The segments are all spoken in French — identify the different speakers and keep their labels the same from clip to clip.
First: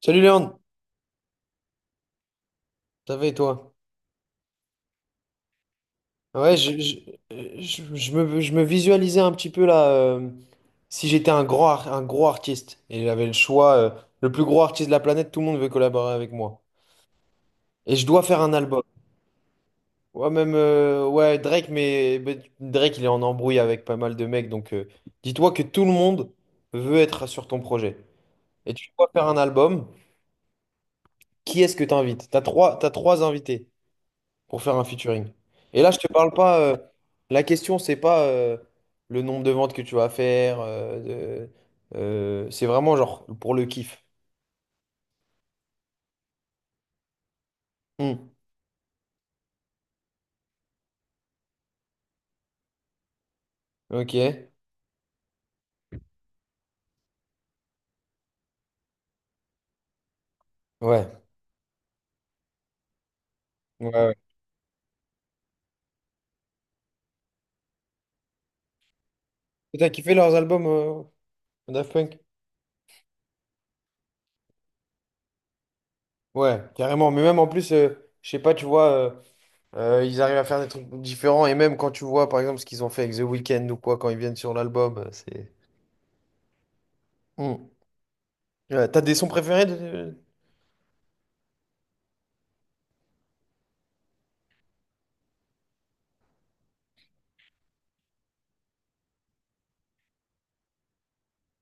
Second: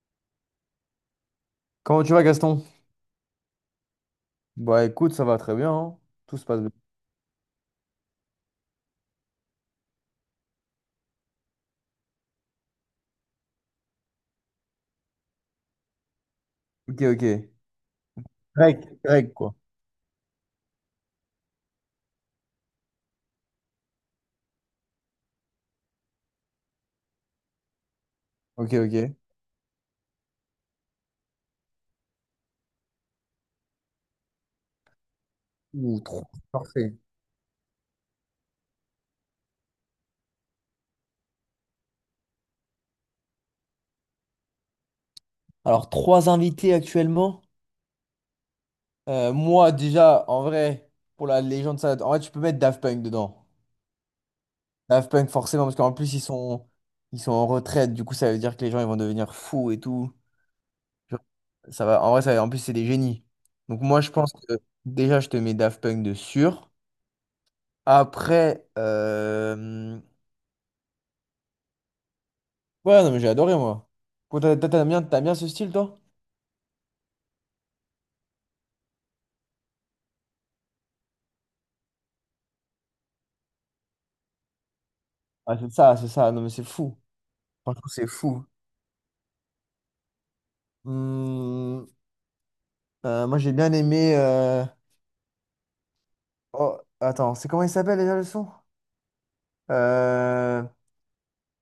Speaker 1: Salut Léon,
Speaker 2: Comment tu vas, Gaston?
Speaker 1: ça va et toi?
Speaker 2: Bah écoute, ça va très bien, hein. Tout se
Speaker 1: Ouais,
Speaker 2: passe bien.
Speaker 1: je, je, je- je me, je me visualisais un petit peu là, si j'étais un grand, un gros artiste et j'avais le choix, le plus gros artiste de la planète, tout le monde veut collaborer avec moi.
Speaker 2: Ok, ok.
Speaker 1: Et je dois faire un album.
Speaker 2: Greg, Greg, quoi.
Speaker 1: Ouais, même, ouais, Drake, mais Drake, il est en embrouille avec pas mal de mecs, donc dis-toi que tout le monde veut être sur ton projet.
Speaker 2: Ok,
Speaker 1: Et tu dois
Speaker 2: ok.
Speaker 1: faire un album, qui est-ce que t'invites? T'as trois invités pour faire un featuring. Et là, je
Speaker 2: Ouh,
Speaker 1: te
Speaker 2: trop
Speaker 1: parle pas.
Speaker 2: parfait.
Speaker 1: La question, c'est pas le nombre de ventes que tu vas faire. C'est vraiment genre pour le kiff.
Speaker 2: Alors, trois invités actuellement.
Speaker 1: Hmm.
Speaker 2: Moi, déjà, en vrai, pour la légende, ça... En vrai, tu peux mettre Daft Punk dedans.
Speaker 1: Ok. Ouais.
Speaker 2: Daft Punk, forcément, parce qu'en plus, ils sont en retraite. Du coup, ça veut dire que les gens, ils vont devenir fous et tout. Genre,
Speaker 1: Ouais.
Speaker 2: ça va... En vrai, en plus, c'est des génies. Donc, moi, je
Speaker 1: Ouais.
Speaker 2: pense que déjà, je te mets Daft Punk de sûr. Après,
Speaker 1: Et t'as kiffé leurs albums, Daft Punk?
Speaker 2: ouais, non, mais j'ai adoré, moi. Toi, t'aimes bien, t'aimes bien ce style, toi?
Speaker 1: Ouais, carrément. Mais même en plus, je sais pas, tu vois, ils arrivent à faire des trucs différents. Et même quand tu vois, par exemple, ce qu'ils ont fait avec The Weeknd ou quoi, quand ils viennent sur l'album, c'est.
Speaker 2: Ah, c'est ça, c'est ça. Non, mais c'est fou.
Speaker 1: Hmm.
Speaker 2: Franchement, c'est fou.
Speaker 1: Ouais, t'as des sons préférés de
Speaker 2: Hmm, moi, j'ai bien aimé. Oh, attends, c'est comment il s'appelle déjà le son? Euh...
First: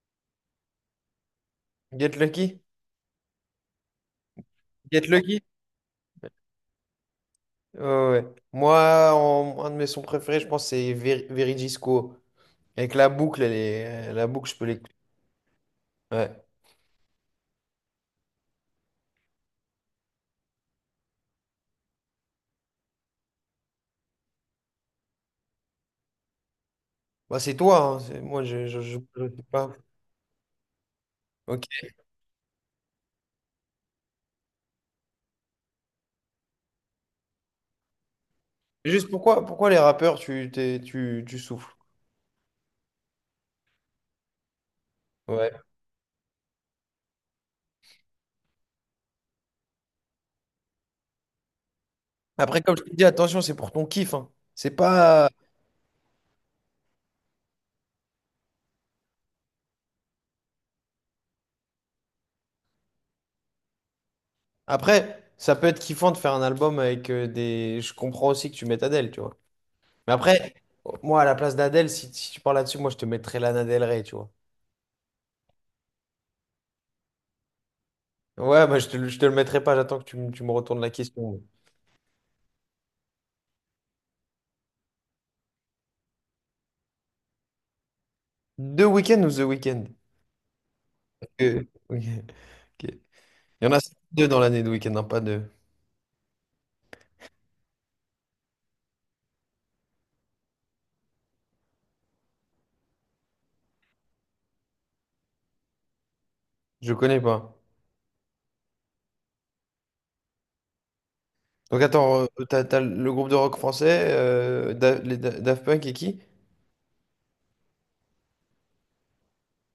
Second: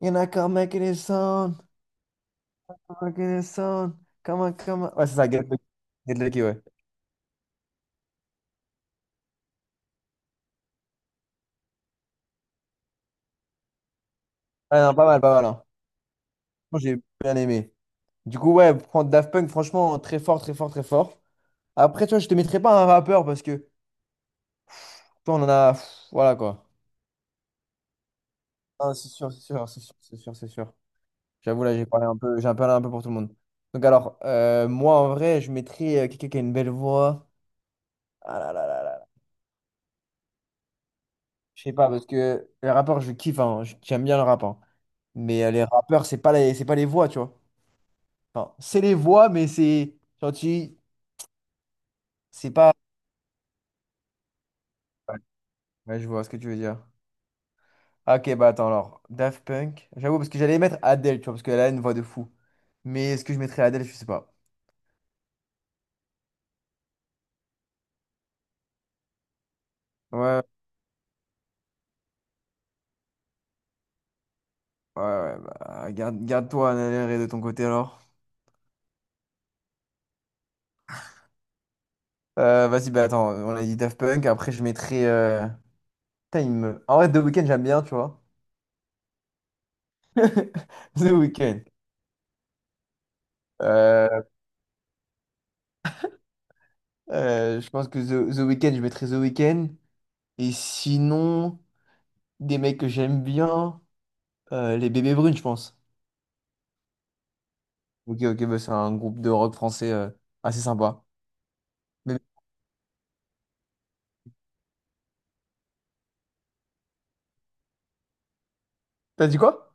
Speaker 2: You're not gonna make it a sound.
Speaker 1: Get Lucky?
Speaker 2: Come on, sound. Come on, come on. Ouais,
Speaker 1: Get
Speaker 2: c'est ça,
Speaker 1: Lucky?
Speaker 2: Get Lucky. Get Lucky, ouais.
Speaker 1: Ouais, ouais. Ouais. Moi, un de mes sons préférés, je pense, c'est Verigisco. Avec la boucle, je peux
Speaker 2: Ah,
Speaker 1: l'écouter.
Speaker 2: non, pas mal, pas mal, hein.
Speaker 1: Ouais.
Speaker 2: Moi, j'ai bien aimé. Du coup, ouais, prendre Daft Punk, franchement, très fort, très fort, très fort. Après, tu vois, je te mettrai pas un rappeur parce que, toi, on en a, pff, voilà, quoi.
Speaker 1: Bah, c'est toi, hein. Moi, je, je,
Speaker 2: Ah,
Speaker 1: je,
Speaker 2: c'est
Speaker 1: je
Speaker 2: sûr, c'est
Speaker 1: sais
Speaker 2: sûr,
Speaker 1: pas.
Speaker 2: c'est sûr, c'est sûr, c'est sûr. J'avoue,
Speaker 1: Ok.
Speaker 2: là, j'ai parlé un peu pour tout le monde. Donc, alors, moi, en vrai, je mettrais quelqu'un qui a une belle voix. Ah là là là là, là.
Speaker 1: Juste pourquoi les rappeurs, tu
Speaker 2: Je sais
Speaker 1: souffles?
Speaker 2: pas, parce que les rappeurs, je kiffe, hein, j'aime bien le rap, hein. Mais
Speaker 1: Ouais.
Speaker 2: les rappeurs, c'est pas les voix, tu vois. Enfin, c'est les voix, mais c'est. Genre, tu- C'est
Speaker 1: Après,
Speaker 2: pas.
Speaker 1: comme je te dis, attention, c'est pour ton kiff, hein. C'est
Speaker 2: Ouais,
Speaker 1: pas.
Speaker 2: ouais, je vois ce que tu veux dire. Ah, ok, bah attends, alors. Daft Punk. J'avoue, parce que j'allais mettre Adele, tu vois, parce qu'elle a une voix de fou. Mais est-ce que je mettrais Adele, je sais pas.
Speaker 1: Après, ça peut être kiffant de faire un album avec des. Je comprends aussi que tu mettes Adèle, tu vois. Mais
Speaker 2: Ouais.
Speaker 1: après, moi, à la place d'Adèle, si tu parles là-dessus, moi, je te mettrais Lana Del Rey, tu vois.
Speaker 2: Ouais, ouais, bah, garde, garde-toi un aller de ton côté alors.
Speaker 1: Ouais, bah, je te le mettrai pas, j'attends que tu me retournes la question.
Speaker 2: Vas-y, bah attends, on a dit Daft Punk, après je mettrai, putain, en vrai, The Weeknd, j'aime bien, tu vois.
Speaker 1: Deux week-ends ou The Weeknd?
Speaker 2: The
Speaker 1: Euh,
Speaker 2: Weeknd.
Speaker 1: ok, ok. Il y en a
Speaker 2: Euh,
Speaker 1: deux dans l'année de Weeknd, hein, pas deux.
Speaker 2: je pense que The Weeknd, je mettrai The Weeknd. Et sinon, des mecs que j'aime bien, les Bébés Brunes, je pense.
Speaker 1: Je connais pas.
Speaker 2: Ok, ok, bah, c'est un groupe de rock français assez sympa.
Speaker 1: Donc attends,
Speaker 2: Mais-
Speaker 1: t'as le groupe de rock français, Daft Punk et qui?
Speaker 2: T'as dit quoi?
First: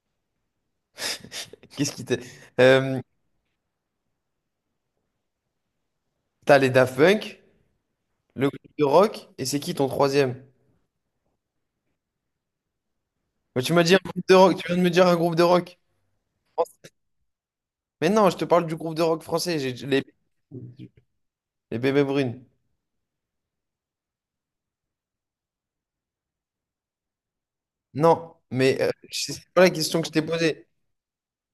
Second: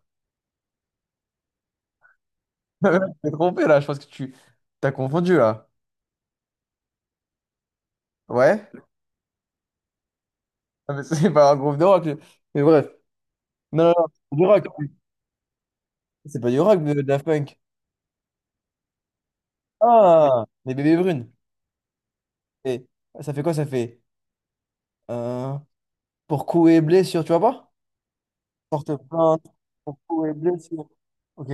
Speaker 1: Qu'est-ce qui t'est?
Speaker 2: Je
Speaker 1: Euh,
Speaker 2: t'ai trompé là, je pense que tu t'as confondu là.
Speaker 1: T'as les Daft Punk, le
Speaker 2: Ouais?
Speaker 1: groupe de rock, et c'est qui ton troisième?
Speaker 2: Ah, mais c'est pas un groupe de rock. Mais bref.
Speaker 1: Bah, tu m'as
Speaker 2: Non, non,
Speaker 1: dit un
Speaker 2: non,
Speaker 1: groupe de
Speaker 2: c'est du
Speaker 1: rock,
Speaker 2: rock.
Speaker 1: tu viens de me dire un groupe de rock.
Speaker 2: C'est pas du rock, de Daft Punk.
Speaker 1: Mais non, je te parle du groupe de rock français, j'ai les,
Speaker 2: Ah, les bébés brunes.
Speaker 1: les Bébés Brunes.
Speaker 2: Et ça fait quoi? Ça fait euh, pour coups et blessure, tu vois pas?
Speaker 1: Non, mais
Speaker 2: Porte
Speaker 1: c'est
Speaker 2: plainte
Speaker 1: pas la
Speaker 2: pour
Speaker 1: question que je t'ai
Speaker 2: coups et
Speaker 1: posée.
Speaker 2: blessure. Ok.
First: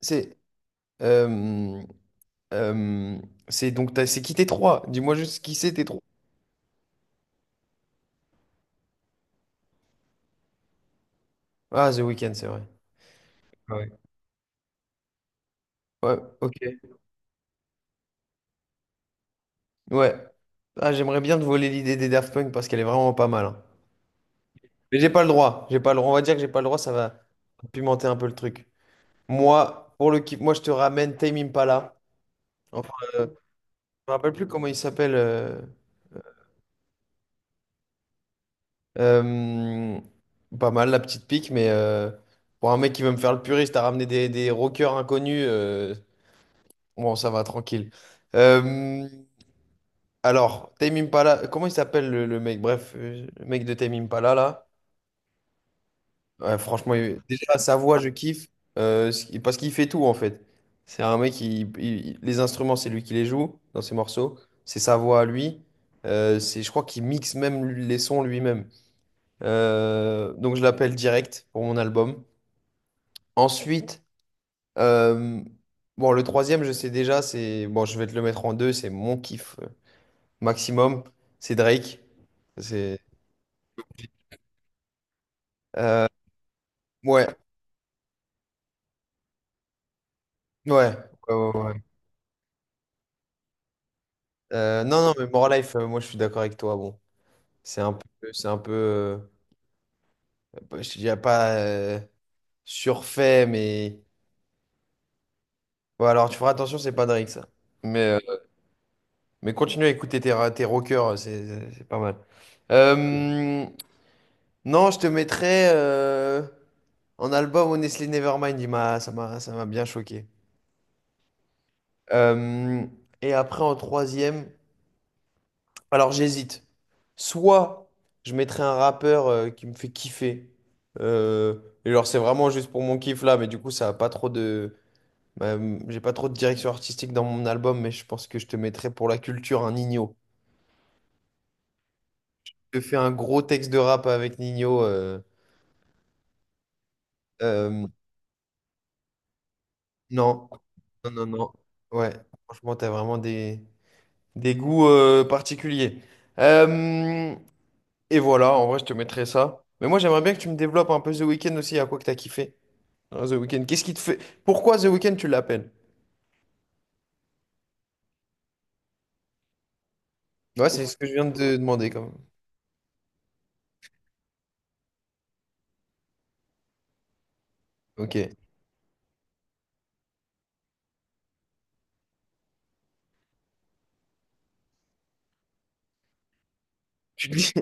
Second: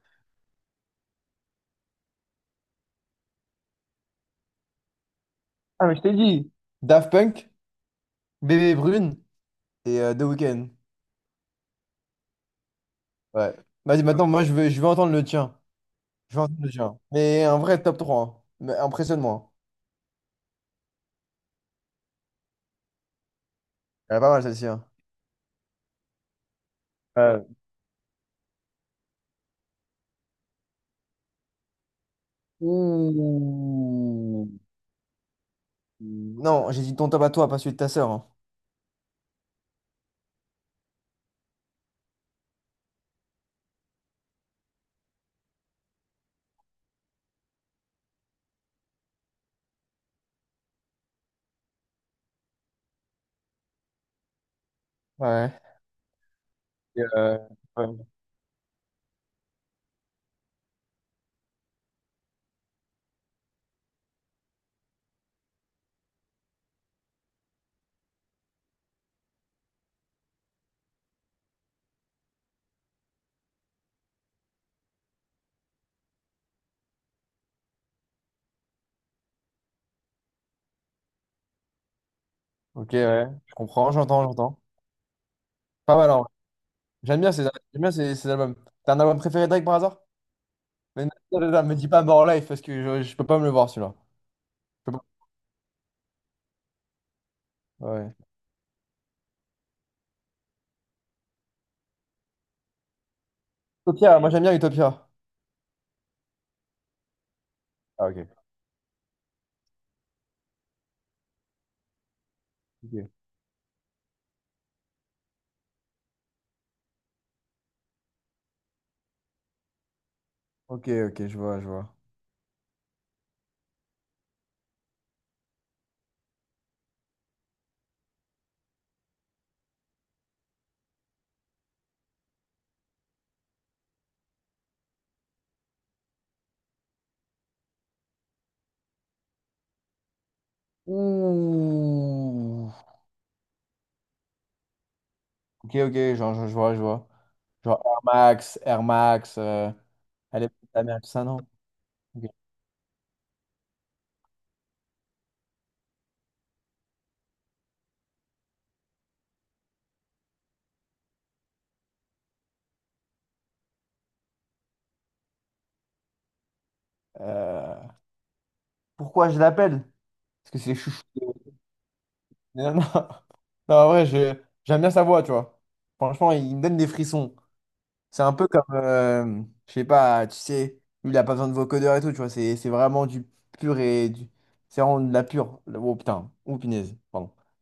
Speaker 1: C'est Euh, euh, c'est qui tes trois? Dis-moi juste qui c'est tes
Speaker 2: Ah, mais je
Speaker 1: trois.
Speaker 2: t'ai dit. Daft Punk, bébé brune et The Weeknd.
Speaker 1: Ah, The Weeknd, c'est vrai.
Speaker 2: Ouais.
Speaker 1: Ouais.
Speaker 2: Vas-y, maintenant, moi, je veux entendre le tien.
Speaker 1: Ouais,
Speaker 2: Je veux
Speaker 1: ok.
Speaker 2: entendre le tien. Mais un vrai top trois, hein. Mais impressionne-moi.
Speaker 1: Ouais. Ah, j'aimerais bien te voler l'idée des Daft Punk parce qu'elle est vraiment pas mal, hein.
Speaker 2: Elle est pas mal, celle-ci, hein.
Speaker 1: Mais j'ai pas le droit. J'ai pas le droit. On va dire que j'ai pas le droit, ça va
Speaker 2: Euh,
Speaker 1: pimenter un peu le truc. Moi, pour le kiff, moi je te ramène Tame Impala. Enfin, je me rappelle plus
Speaker 2: ouh.
Speaker 1: comment il s'appelle.
Speaker 2: Non, j'ai dit ton top à toi, pas celui de ta sœur, hein.
Speaker 1: Euh, Pas mal la petite pique, mais pour un mec qui veut me faire le puriste, t'as ramené des rockers inconnus. Bon, ça va, tranquille. Euh, alors, Tame Impala, comment il s'appelle le mec? Bref, le mec de Tame Impala, là.
Speaker 2: Ouais.
Speaker 1: Ouais, franchement,
Speaker 2: Et,
Speaker 1: déjà, sa
Speaker 2: ouais.
Speaker 1: voix, je kiffe. Parce qu'il fait tout, en fait. C'est un mec, qui les instruments, c'est lui qui les joue dans ses morceaux. C'est sa voix à lui. C'est, je crois qu'il mixe même les sons lui-même. Donc, je l'appelle direct pour mon album. Ensuite, euh, bon, le troisième, je sais déjà, c'est... Bon, je vais te le mettre en deux, c'est mon kiff, maximum, c'est Drake.
Speaker 2: Ok,
Speaker 1: C'est
Speaker 2: ouais, je comprends, j'entends, j'entends. Pas
Speaker 1: euh,
Speaker 2: mal, en vrai.
Speaker 1: ouais,
Speaker 2: J'aime bien ces, ces albums. T'as un album préféré de Drake par hasard?
Speaker 1: ouais,
Speaker 2: Mais non,
Speaker 1: ouais,
Speaker 2: non,
Speaker 1: ouais,
Speaker 2: non, me
Speaker 1: ouais.
Speaker 2: dis pas More Life parce que je peux pas me le voir celui-là. Je peux
Speaker 1: Non,
Speaker 2: pas.
Speaker 1: non, mais More Life, moi je suis d'accord avec toi. Bon, c'est un peu,
Speaker 2: Ouais.
Speaker 1: c'est un peu, je dirais pas surfait, mais
Speaker 2: Utopia, moi j'aime bien Utopia.
Speaker 1: bon, alors tu feras attention, c'est pas Drake ça. Mais,
Speaker 2: Ah, ok.
Speaker 1: euh, mais continue à écouter tes rockers, c'est pas mal.
Speaker 2: Ok,
Speaker 1: Euh, non, je te mettrais en album Honestly Nevermind, ça m'a bien choqué.
Speaker 2: ok, ok, je vois, je vois.
Speaker 1: Euh, et après en troisième. Alors j'hésite. Soit je mettrais un rappeur qui me fait kiffer. Euh, et genre c'est vraiment juste pour mon kiff là, mais du coup ça a pas trop de... Bah, j'ai pas trop de direction artistique dans mon album, mais je pense que je te mettrais pour la culture un Nino.
Speaker 2: Ouh.
Speaker 1: Je te fais un gros texte de rap avec Nino.
Speaker 2: Ok, ok, genre, je vois, je vois. Genre
Speaker 1: Euh,
Speaker 2: Air Max, Air Max, elle
Speaker 1: non,
Speaker 2: est ta mère, tout
Speaker 1: non,
Speaker 2: ça,
Speaker 1: non,
Speaker 2: non?
Speaker 1: non. Ouais,
Speaker 2: Ok.
Speaker 1: franchement t'as vraiment des goûts particuliers. Euh, et voilà, en vrai je te mettrais ça. Mais moi j'aimerais bien que tu me développes un peu The Weeknd aussi, à quoi que t'as kiffé. Ah, The Weeknd, qu'est-ce qui te fait... Pourquoi The Weeknd tu l'appelles?
Speaker 2: Euh, pourquoi je l'appelle? Parce que
Speaker 1: Ouais,
Speaker 2: c'est les
Speaker 1: c'est ce
Speaker 2: chouchous.
Speaker 1: que je viens de te demander quand même.
Speaker 2: Mais non, non. Non, en vrai, j'aime bien sa voix, tu vois. Franchement, il me donne des frissons. C'est
Speaker 1: Ok.
Speaker 2: un peu comme, je sais pas, tu sais, lui, il a pas besoin de vocodeur et tout, tu vois. C'est vraiment du pur et du... C'est vraiment de la pure. Oh putain, oh punaise,
Speaker 1: Tu
Speaker 2: pardon.
Speaker 1: te dis-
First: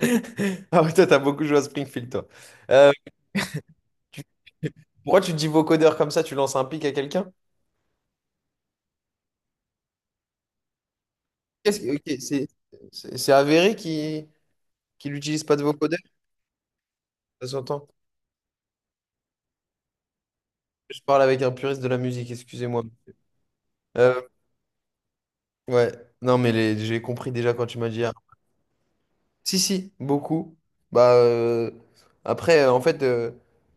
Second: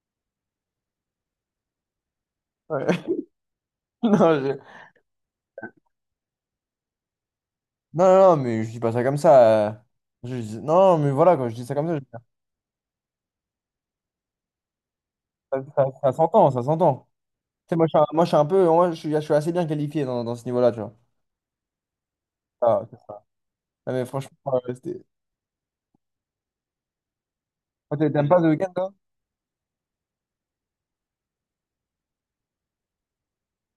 Speaker 1: Ah ouais, toi, t'as beaucoup joué à Springfield, toi.
Speaker 2: Ouais.
Speaker 1: Euh, tu-
Speaker 2: Non, je-
Speaker 1: Pourquoi tu te dis vocodeur comme ça, tu lances un pic à quelqu'un?
Speaker 2: non, non, non, mais je dis pas ça comme ça, Je dis- Non, mais voilà, quand je dis ça comme ça,
Speaker 1: Ok, c'est c'est avéré qu'il n'utilise pas
Speaker 2: veux
Speaker 1: de
Speaker 2: dire,
Speaker 1: vocodeur,
Speaker 2: ça s'entend, ça s'entend.
Speaker 1: ça
Speaker 2: Tu sais,
Speaker 1: s'entend.
Speaker 2: moi, je suis un, moi, je suis un peu, moi, je suis assez bien qualifié dans, dans ce niveau-là, tu vois.
Speaker 1: Je parle avec un puriste de la musique,
Speaker 2: Ah,
Speaker 1: excusez-moi.
Speaker 2: ok. Non, mais
Speaker 1: Euh,
Speaker 2: franchement, c'était...
Speaker 1: ouais, non mais j'ai compris déjà quand tu m'as dit...
Speaker 2: Moi, t'aimes pas The Weeknd, toi?
Speaker 1: Si, si, beaucoup. Bah, après, en fait,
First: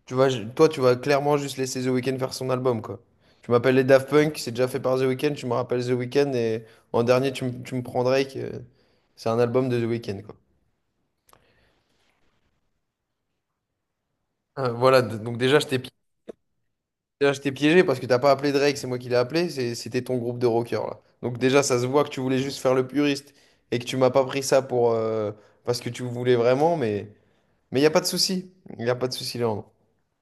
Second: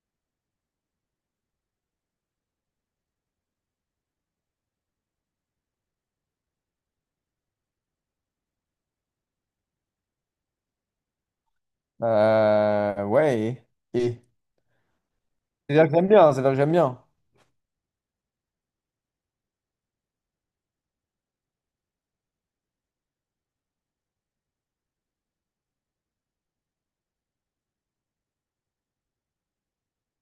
Speaker 1: tu vas, toi, tu vas clairement juste laisser The Weeknd faire son album, quoi. Tu m'appelles les Daft Punk, c'est déjà fait par The Weeknd, tu me rappelles The Weeknd, et en dernier, tu me prends Drake. C'est un album de The Weeknd, quoi.
Speaker 2: Ouais, et-
Speaker 1: Voilà, donc déjà,
Speaker 2: C'est-à-dire que j'aime bien, c'est-à-dire que j'aime bien.
Speaker 1: déjà, je t'ai piégé parce que t'as pas appelé Drake, c'est moi qui l'ai appelé, c'était ton groupe de rockers, là. Donc déjà, ça se voit que tu voulais juste faire le puriste et que tu m'as pas pris ça pour, parce que tu voulais vraiment, mais n'y a pas de souci. Il n'y a pas de souci,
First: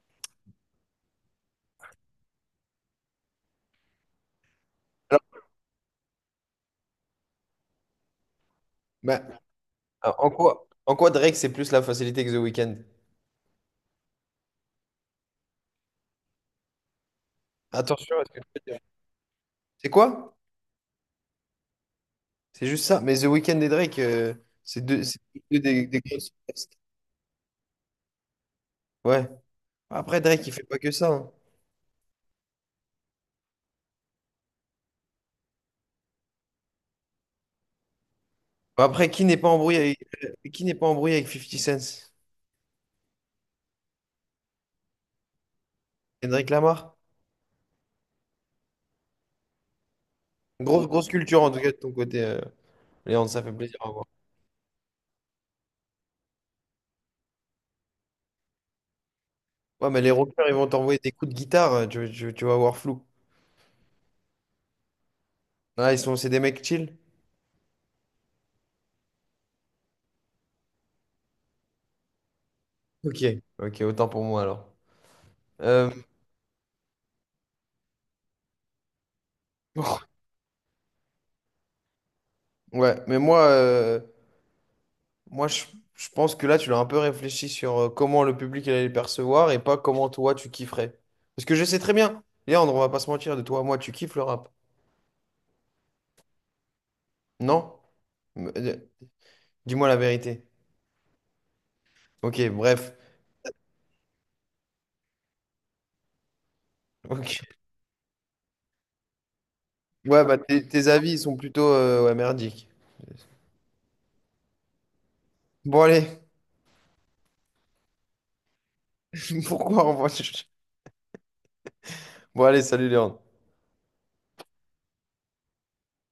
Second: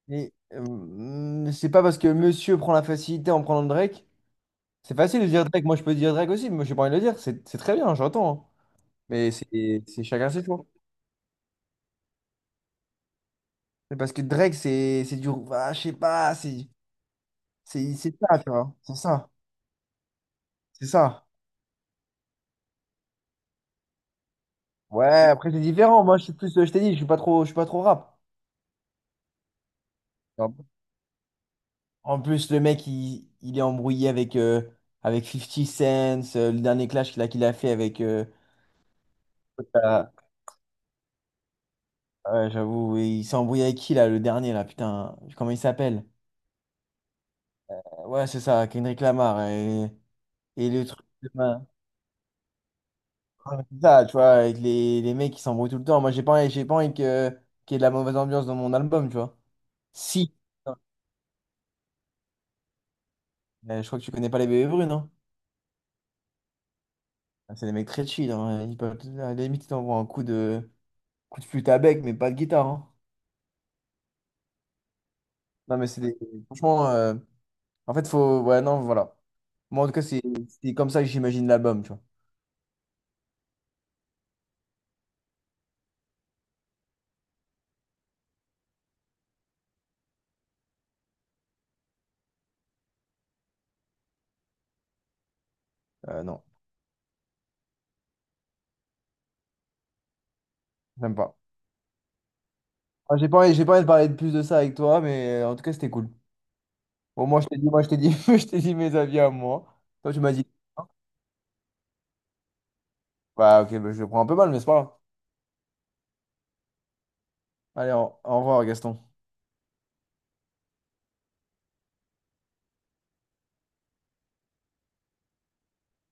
Speaker 2: Mais c'est pas parce que monsieur prend la facilité en prenant Drake. C'est facile de dire Drake, moi je peux dire Drake aussi, mais moi j'ai pas envie de le dire. C'est très bien, j'entends, hein.
Speaker 1: là.
Speaker 2: Mais c'est
Speaker 1: Ah, En
Speaker 2: chacun ses choix.
Speaker 1: quoi, en quoi Drake, c'est plus la facilité que The Weeknd?
Speaker 2: C'est parce que Drake, c'est du. Ah, je sais pas, c'est
Speaker 1: Attention à ce que
Speaker 2: ça,
Speaker 1: tu
Speaker 2: tu
Speaker 1: veux
Speaker 2: vois.
Speaker 1: dire.
Speaker 2: C'est ça,
Speaker 1: C'est quoi?
Speaker 2: c'est ça.
Speaker 1: C'est juste ça. Mais The Weeknd et Drake, c'est deux,
Speaker 2: Ouais,
Speaker 1: c'est
Speaker 2: après
Speaker 1: deux
Speaker 2: c'est
Speaker 1: des
Speaker 2: différent. Moi je
Speaker 1: grosses
Speaker 2: suis plus, je
Speaker 1: superstars.
Speaker 2: t'ai dit, je suis pas trop rap.
Speaker 1: Ouais. Après, Drake, il fait pas que ça, hein.
Speaker 2: En plus, le mec, il est embrouillé avec, avec Fifty Cent, le dernier clash qu'il a fait avec...
Speaker 1: Bah, après,
Speaker 2: Ah,
Speaker 1: qui n'est pas embrouillé avec Fifty Cent?
Speaker 2: ouais, j'avoue, oui, il s'est embrouillé avec qui, là, le dernier, là, putain, comment il s'appelle?
Speaker 1: Kendrick Lamar?
Speaker 2: Ouais, c'est ça, Kendrick Lamar. Et le
Speaker 1: Grosse,
Speaker 2: truc...
Speaker 1: grosse
Speaker 2: de-
Speaker 1: culture, en tout cas, de ton côté, Léandre, ça fait
Speaker 2: Ouais,
Speaker 1: plaisir
Speaker 2: c'est
Speaker 1: à voir.
Speaker 2: ça, tu vois, avec les mecs qui s'embrouillent tout le temps. Moi, j'ai pas envie que, qu'il y ait de la mauvaise ambiance dans mon album, tu vois.
Speaker 1: Ouais, mais les
Speaker 2: Si.
Speaker 1: rockers, ils vont t'envoyer des coups de guitare, tu vas voir flou.
Speaker 2: Je crois que tu connais pas les bébés brunes, non?
Speaker 1: Ah, c'est des mecs chill?
Speaker 2: C'est des mecs très chill, hein. Ils peuvent, à la limite, ils t'envoient coup de flûte à bec, mais pas de guitare, hein.
Speaker 1: Ok. Ok, autant pour moi, alors.
Speaker 2: Non, mais
Speaker 1: Euh,
Speaker 2: c'est des- Franchement, en fait, faut. Ouais, non, voilà. Moi, en tout cas, c'est comme ça que j'imagine l'album, tu vois.
Speaker 1: Ouais, mais moi, moi, je pense que là, tu l'as un peu réfléchi sur comment le public allait le percevoir et pas comment toi, tu kifferais. Parce que je sais très bien, Léandre, on va pas se mentir, de toi à moi, tu kiffes le rap.
Speaker 2: Non,
Speaker 1: Non? Mais, dis-moi la vérité.
Speaker 2: j'aime pas.
Speaker 1: Ok, bref.
Speaker 2: Ah, j'ai pas envie de parler de plus de ça avec toi, mais en tout cas, c'était cool. Bon,
Speaker 1: Ok.
Speaker 2: moi, je t'ai dit, je t'ai dit mes avis à moi. Toi, tu
Speaker 1: Ouais,
Speaker 2: m'as
Speaker 1: bah
Speaker 2: dit.
Speaker 1: tes
Speaker 2: Hein.
Speaker 1: avis ils sont plutôt ouais, merdiques.
Speaker 2: Bah, ok, bah, je le prends un peu mal, mais c'est pas grave.
Speaker 1: Bon, allez,
Speaker 2: Allez, au revoir, Gaston.
Speaker 1: pourquoi on va... Bon, allez, salut Léandre.